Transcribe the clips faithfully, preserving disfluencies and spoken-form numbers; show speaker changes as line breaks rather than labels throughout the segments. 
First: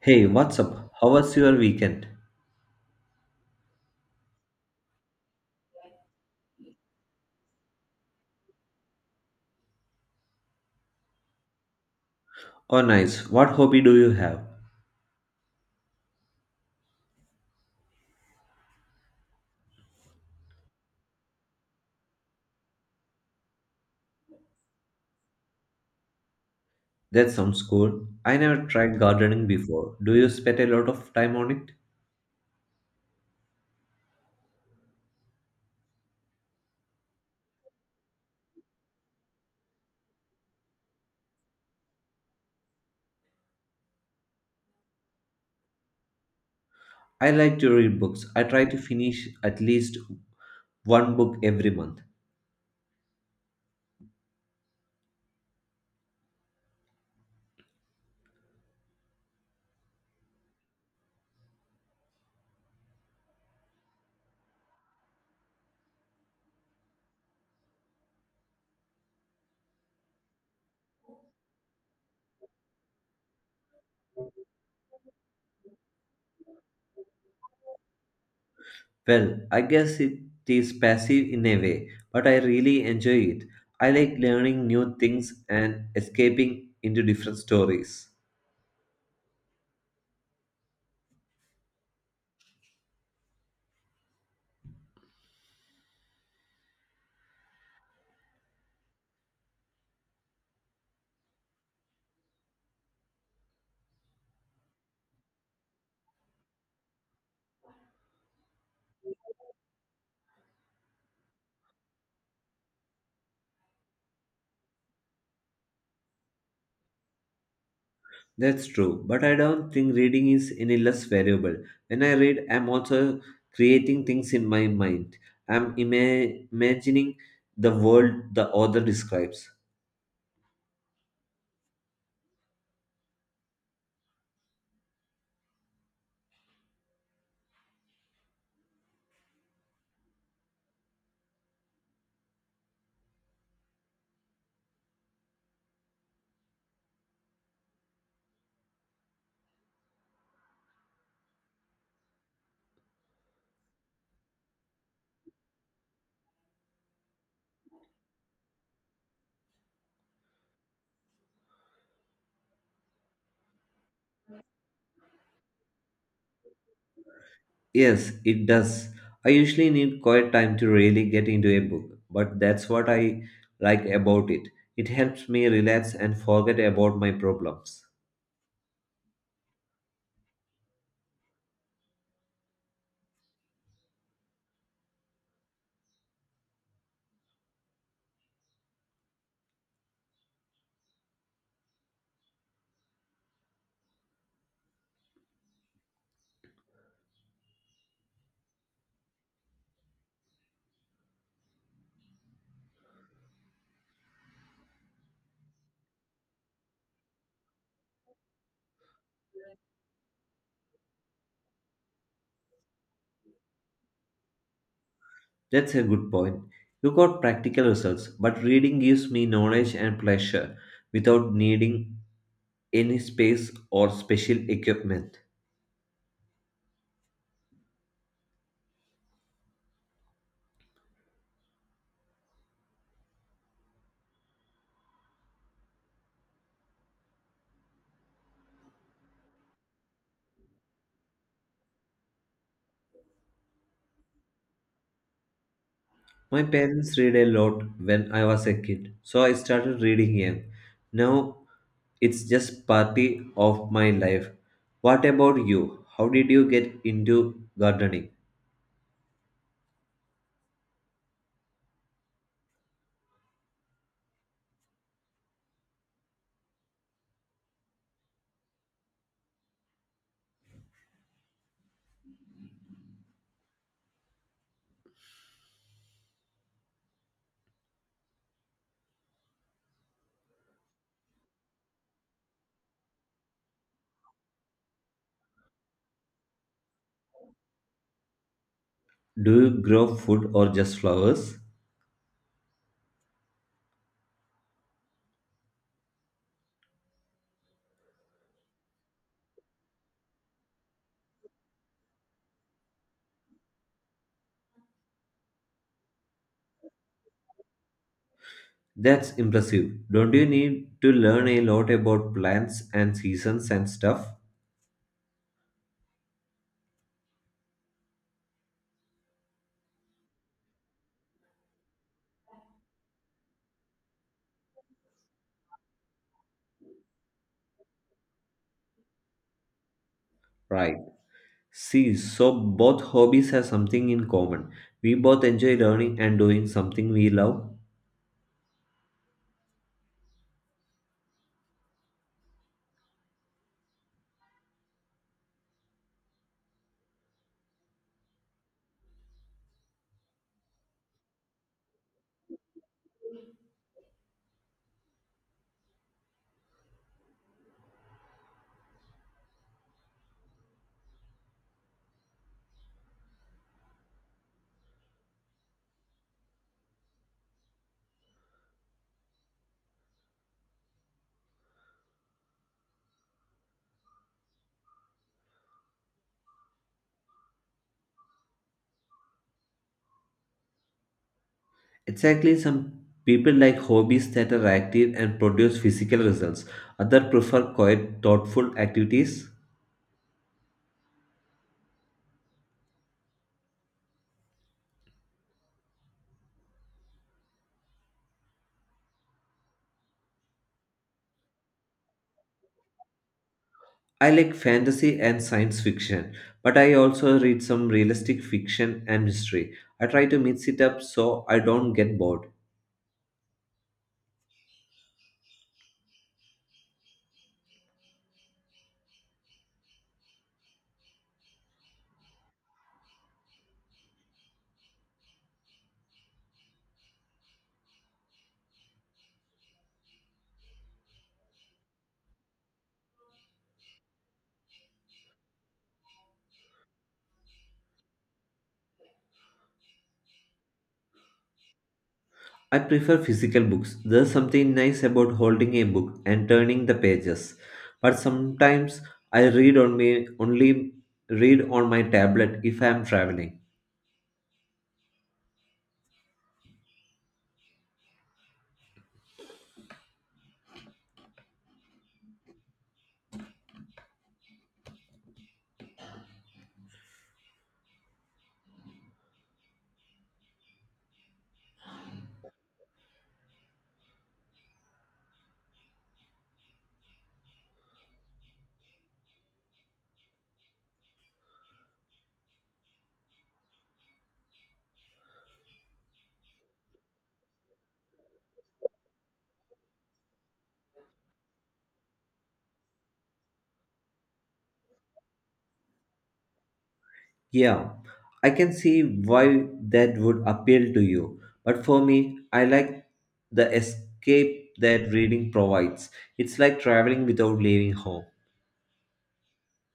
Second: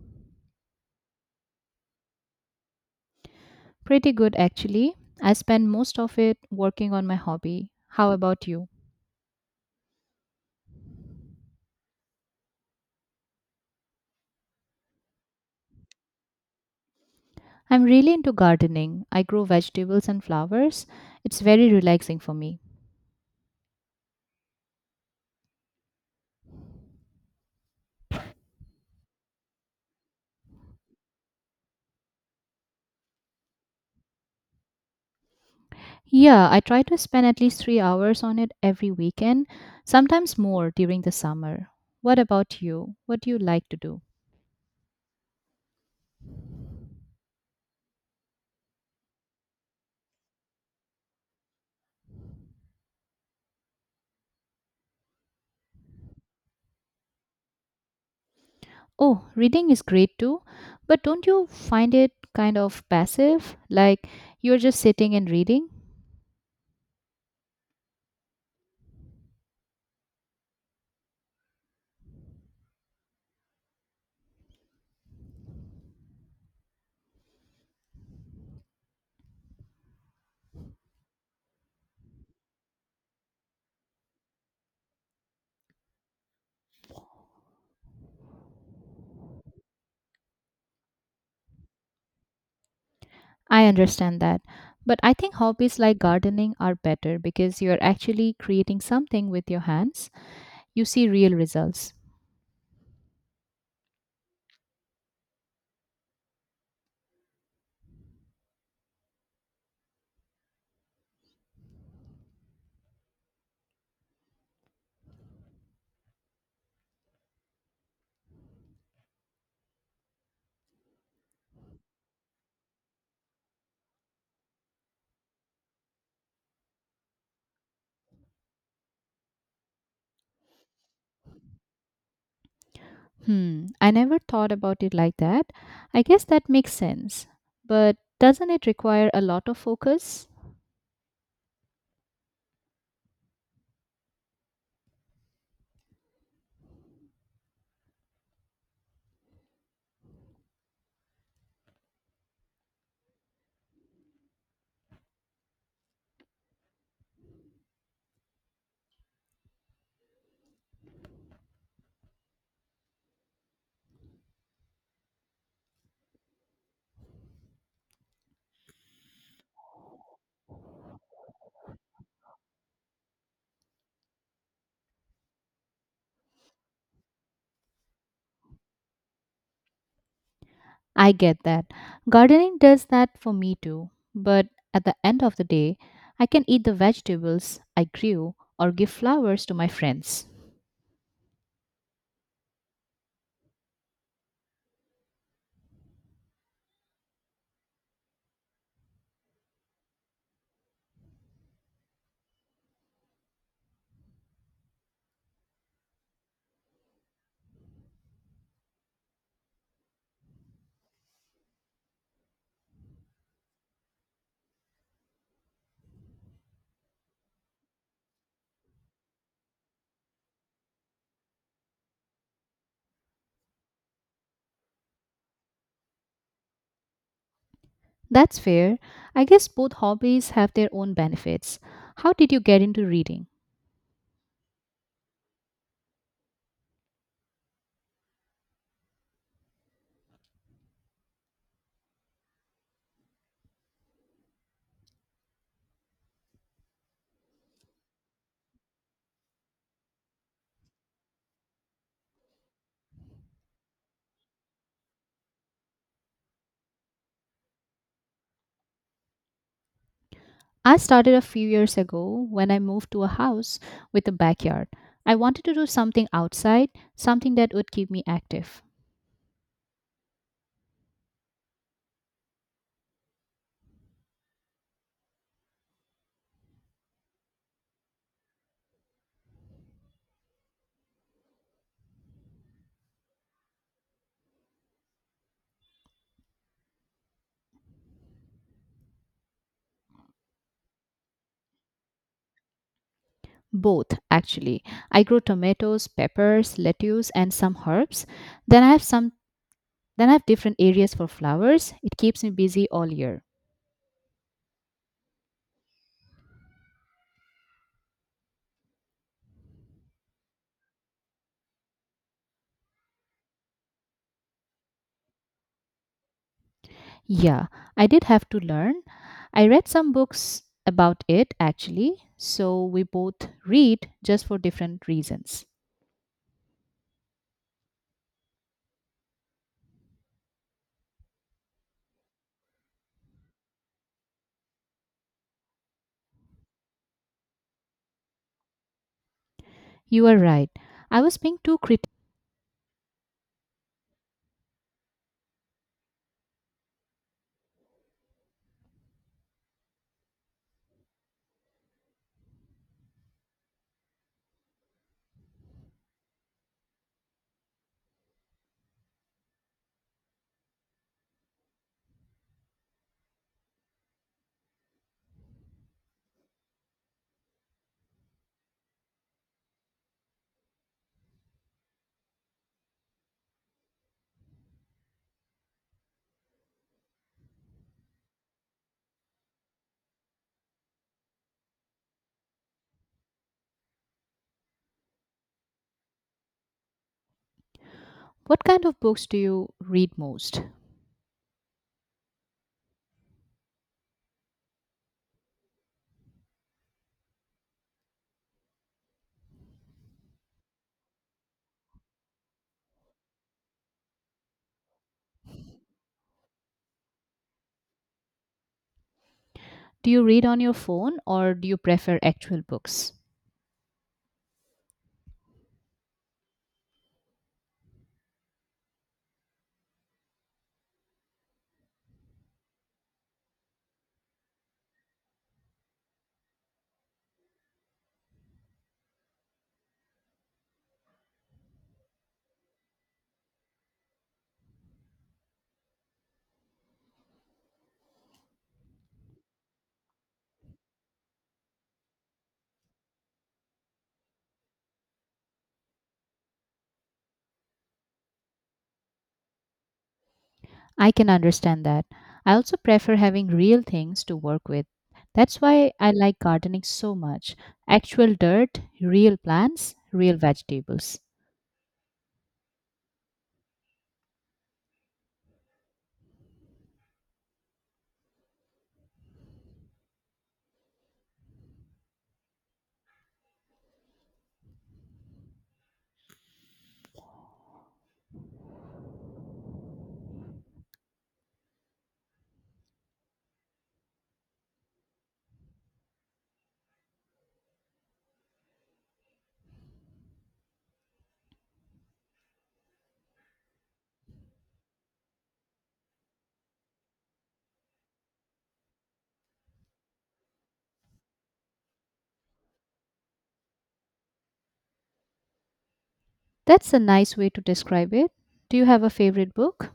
Hey, what's up? How was your weekend?
Pretty good, actually. I spend most of it working on my hobby. How about you?
Oh, nice. What hobby do you have?
I'm really into gardening. I grow vegetables and flowers. It's very relaxing for me.
That sounds cool. I never tried gardening before. Do you spend a lot of time on it?
Yeah, I try to spend at least three hours on it every weekend, sometimes more during the summer. What about you? What do you like to do?
I like to read books. I try to finish at least one book every month.
Oh, reading is great too, but don't you find it kind of passive? Like you're just sitting and reading?
Well, I guess it is passive in a way, but I really enjoy it. I like learning new things and escaping into different stories.
I understand that. But I think hobbies like gardening are better because you're actually creating something with your hands. You see real results.
That's true, but I don't think reading is any less valuable. When I read, I'm also creating things in my mind. I'm ima- imagining the world the author describes.
Hmm, I never thought about it like that. I guess that makes sense. But doesn't it require a lot of focus?
Yes, it does. I usually need quiet time to really get into a book, but that's what I like about it. It helps me relax and forget about my problems.
I get that. Gardening does that for me too. But at the end of the day, I can eat the vegetables I grew or give flowers to my friends.
That's a good point. You got practical results, but reading gives me knowledge and pleasure without needing any space or special equipment.
That's fair. I guess both hobbies have their own benefits. How did you get into reading?
My parents read a lot when I was a kid, so I started reading young. Now it's just part of my life. What about you? How did you get into gardening?
I started a few years ago when I moved to a house with a backyard. I wanted to do something outside, something that would keep me active.
Do you grow food or just flowers?
Both, actually. I grow tomatoes, peppers, lettuce, and some herbs. Then I have some then I have different areas for flowers. It keeps me busy all year.
That's impressive. Don't you need to learn a lot about plants and seasons and stuff?
Yeah, I did have to learn. I read some books about it actually, so we both read just for different reasons.
Right. See, so both hobbies have something in common. We both enjoy learning and doing something we love.
You are right. I was being too critical.
Exactly, some people like hobbies that are active and produce physical results. Others prefer quiet,
What
thoughtful
kind of books do
activities.
you read most?
I like fantasy and science fiction, but I also read some realistic fiction and mystery. I
Do you
try to
read on
mix
your
it up
phone
so
or
I
do you
don't get
prefer
bored.
actual books?
I prefer physical books. There's something nice about holding a book and turning the pages. But sometimes I read on me only
I can
read
understand
on my
that. I
tablet
also
if I am
prefer having
traveling.
real things to work with. That's why I like gardening so much. Actual dirt, real plants, real vegetables.
Yeah, I can see why that would appeal to you. But for me, I like the escape that reading provides. It's like
That's a
traveling
nice way
without
to
leaving
describe
home.
it. Do you have a favorite book?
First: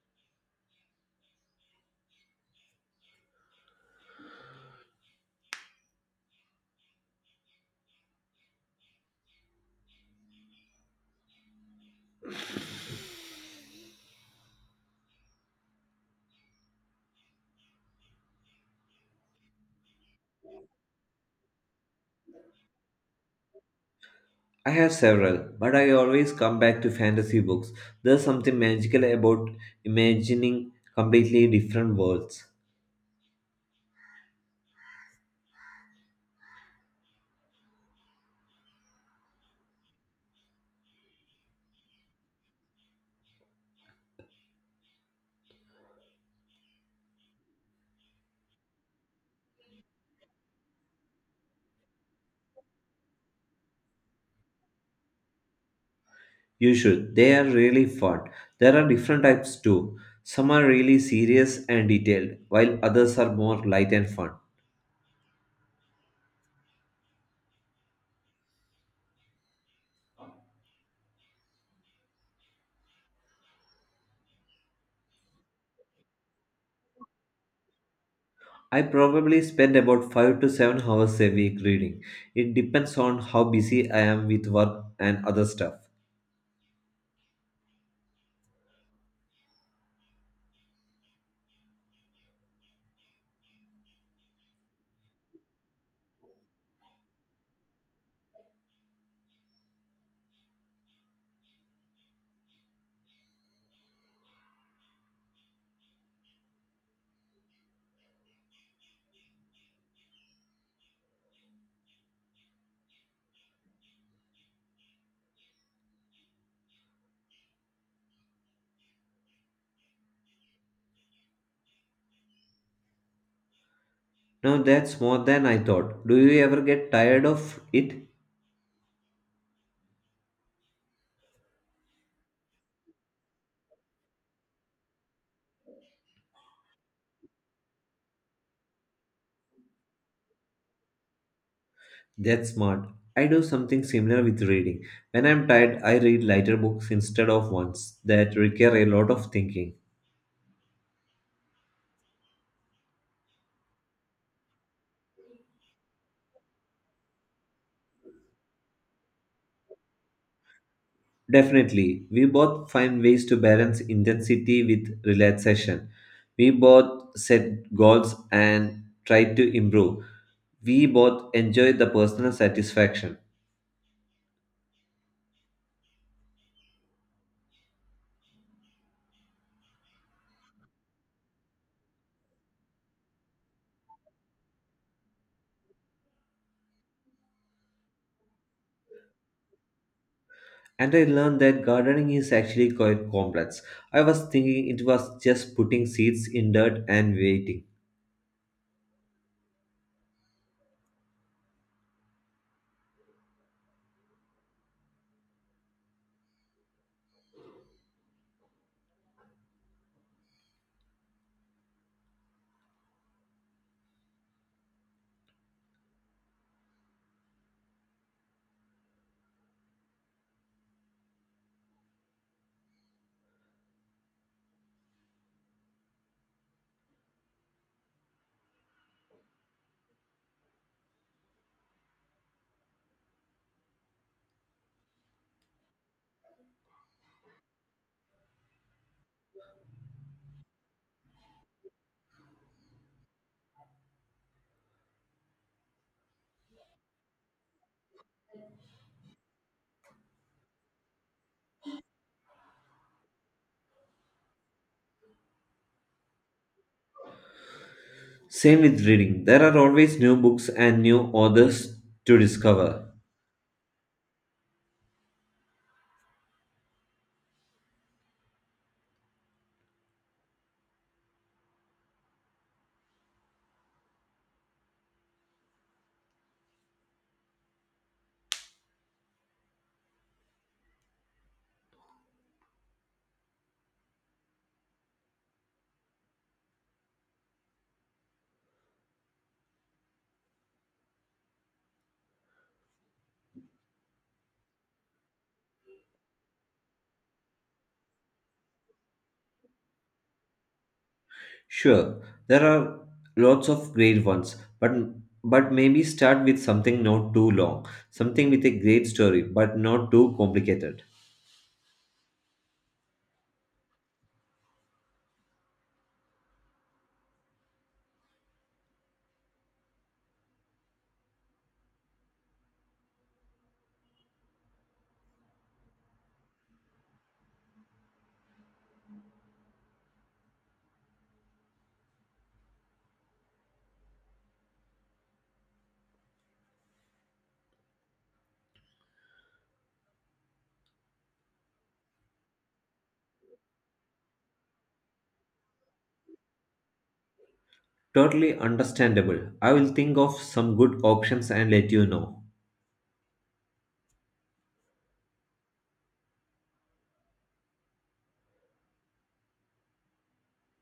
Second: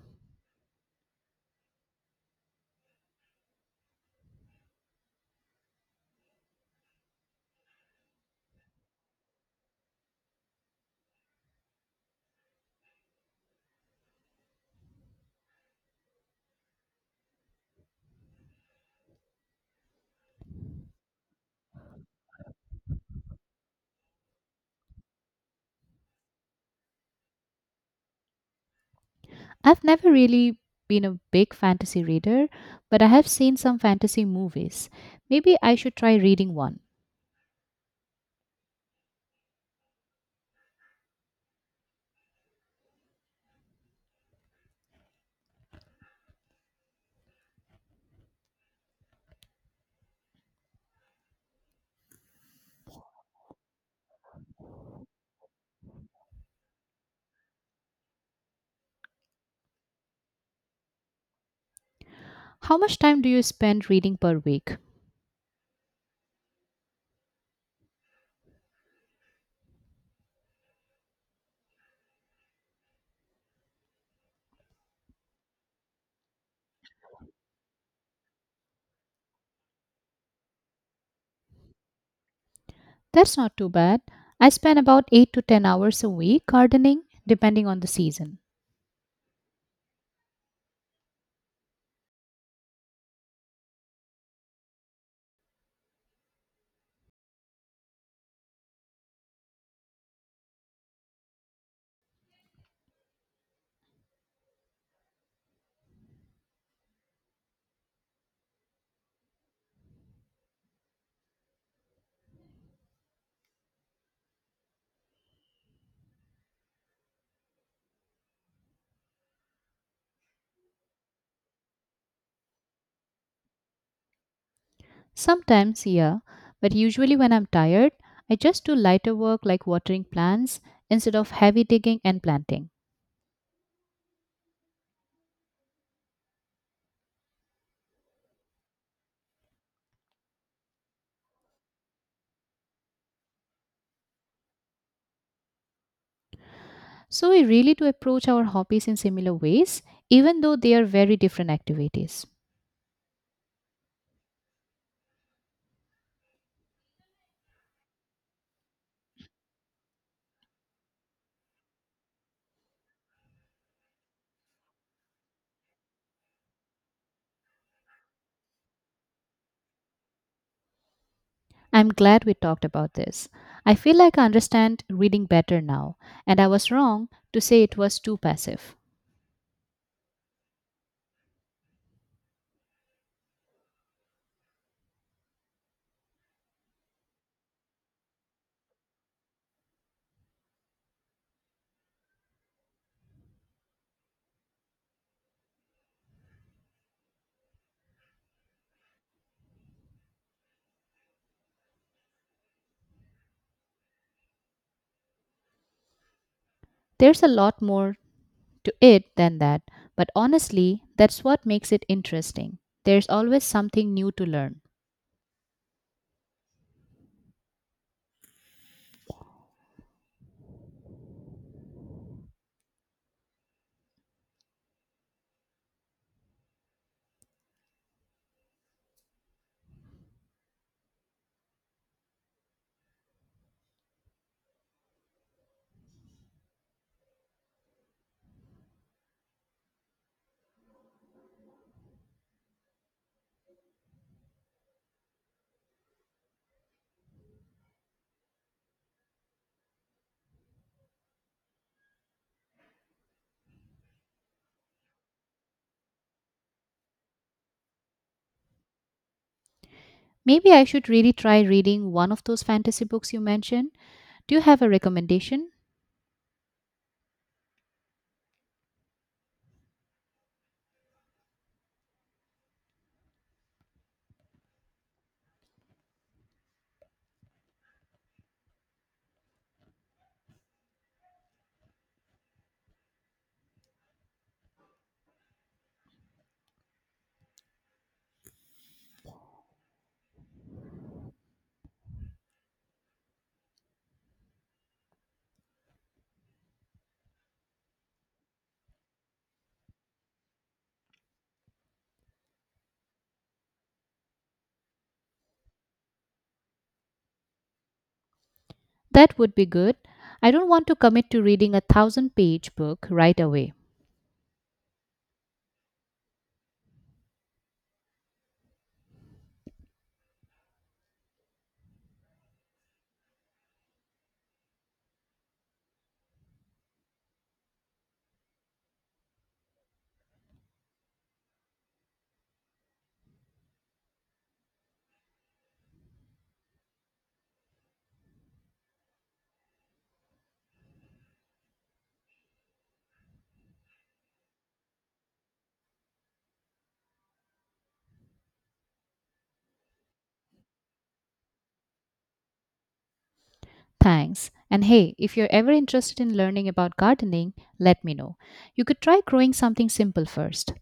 I have several, but I always come back to fantasy books. There's something magical about
I've never really
imagining
been a big
completely different
fantasy
worlds.
reader, but I have seen some fantasy movies. Maybe I should try reading one.
You should. They are really fun. There are different types too. Some are really serious and detailed,
How
while
much
others
time do
are
you
more
spend
light and
reading
fun.
per week?
I probably spend about five to seven hours a week reading. It depends on
That's
how
not too
busy I
bad.
am with
I spend
work
about
and
eight to
other
ten
stuff.
hours a week gardening, depending on the season.
Now that's more than I
Sometimes,
thought. Do
yeah,
you ever
but
get
usually
tired
when I'm
of
tired,
it?
I just do lighter work like watering plants instead of heavy digging and planting.
That's smart. I do something similar with reading. When I'm tired, I read lighter books instead
So we
of
really do
ones
approach
that
our
require a
hobbies in
lot of
similar
thinking.
ways, even though they are very different activities.
Definitely, we both find ways to balance intensity with relaxation. We both set goals and try to improve. We both enjoyed the
I'm glad
personal
we talked about
satisfaction,
this. I feel like I understand reading better now, and I was wrong to say it was too passive.
and I learned that gardening is actually quite complex. I was thinking it was just putting seeds in dirt and waiting.
There's a lot more to it than that, but honestly, that's what makes it interesting. There's always something new to learn.
Same with reading, there are always new books
Maybe I
and
should
new
really try
authors
reading one
to
of those fantasy
discover.
books you mentioned. Do you have a recommendation?
Sure, there are lots of great ones, but but maybe start with something not too long, something with a great
That
story,
would be
but
good.
not too
I don't want to
complicated.
commit to reading a thousand page book right away.
Totally understandable. I will think of some good options and let you know.
Thanks. And hey, if you're ever interested in learning about gardening, let me know. You could try growing something simple first.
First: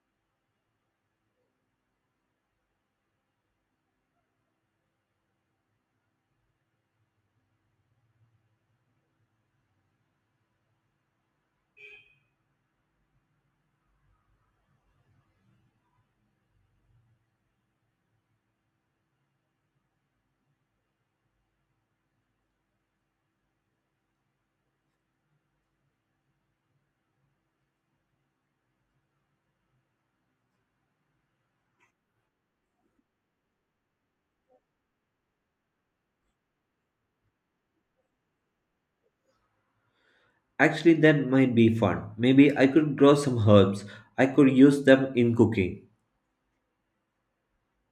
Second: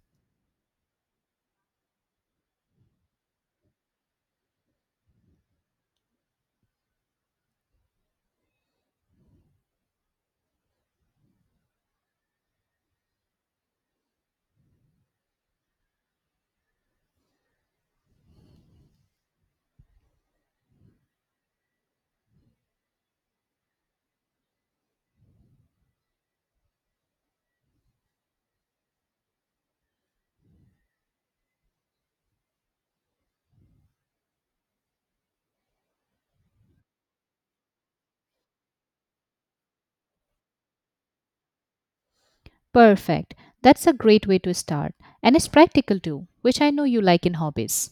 Actually, that might be fun. Maybe I could grow
Perfect.
some herbs.
That's a
I
great way
could
to
use
start.
them in
And it's
cooking.
practical too, which I know you like in hobbies.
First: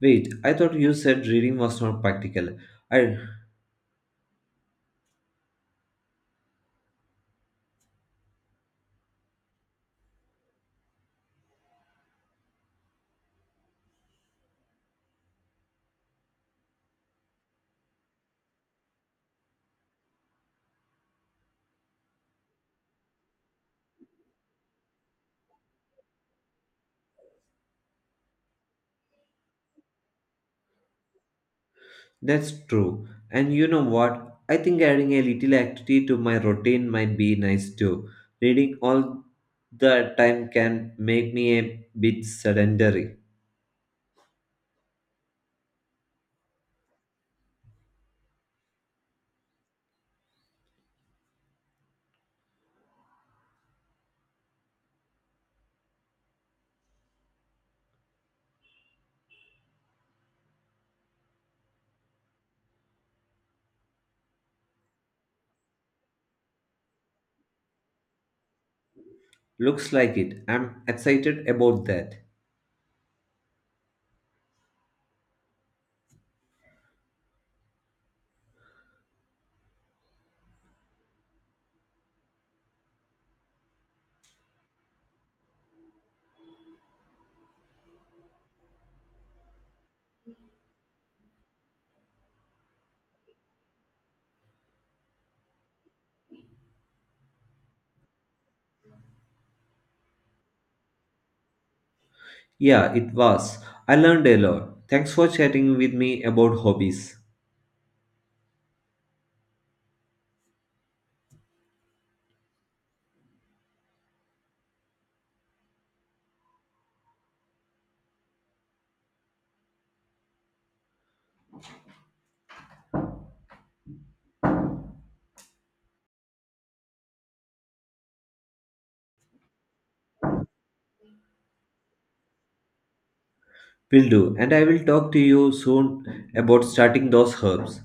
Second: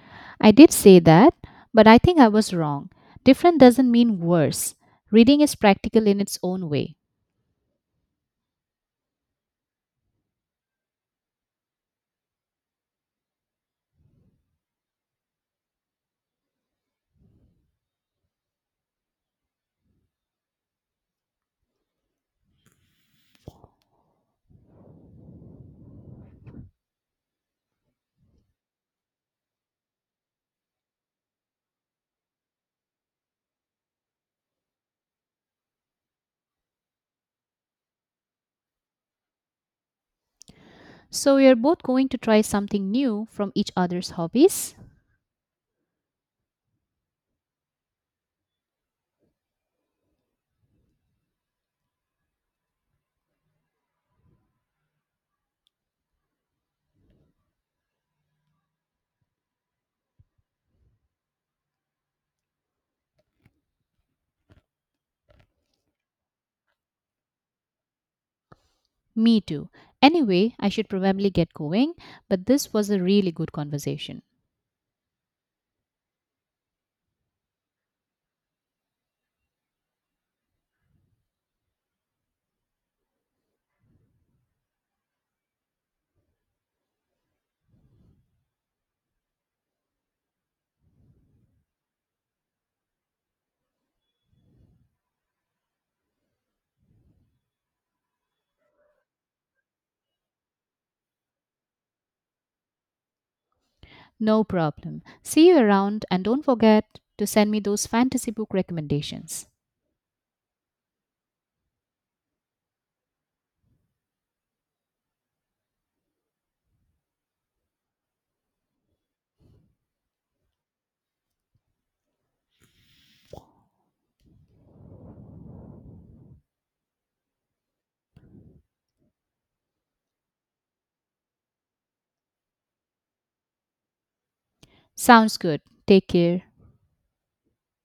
Wait, I
I did
thought you
say
said
that,
reading was
but I
not
think I was
practical.
wrong.
I,
Different doesn't mean worse. Reading is practical in its own way.
that's true. And you know what? I think adding a little activity to my routine might be nice too. Reading all the time can make
So, we are
me
both
a
going to
bit
try something
sedentary.
new from each other's hobbies? Me too.
Looks like it.
Anyway, I
I'm
should probably
excited
get
about
going,
that.
but this was a really good conversation.
Yeah, it was. I learned a
No
lot.
problem.
Thanks for
See you
chatting with
around
me
and don't
about
forget
hobbies.
to send me those fantasy book recommendations.
Will do. And I will talk to
Sounds
you
good. Take
soon
care.
about starting those herbs.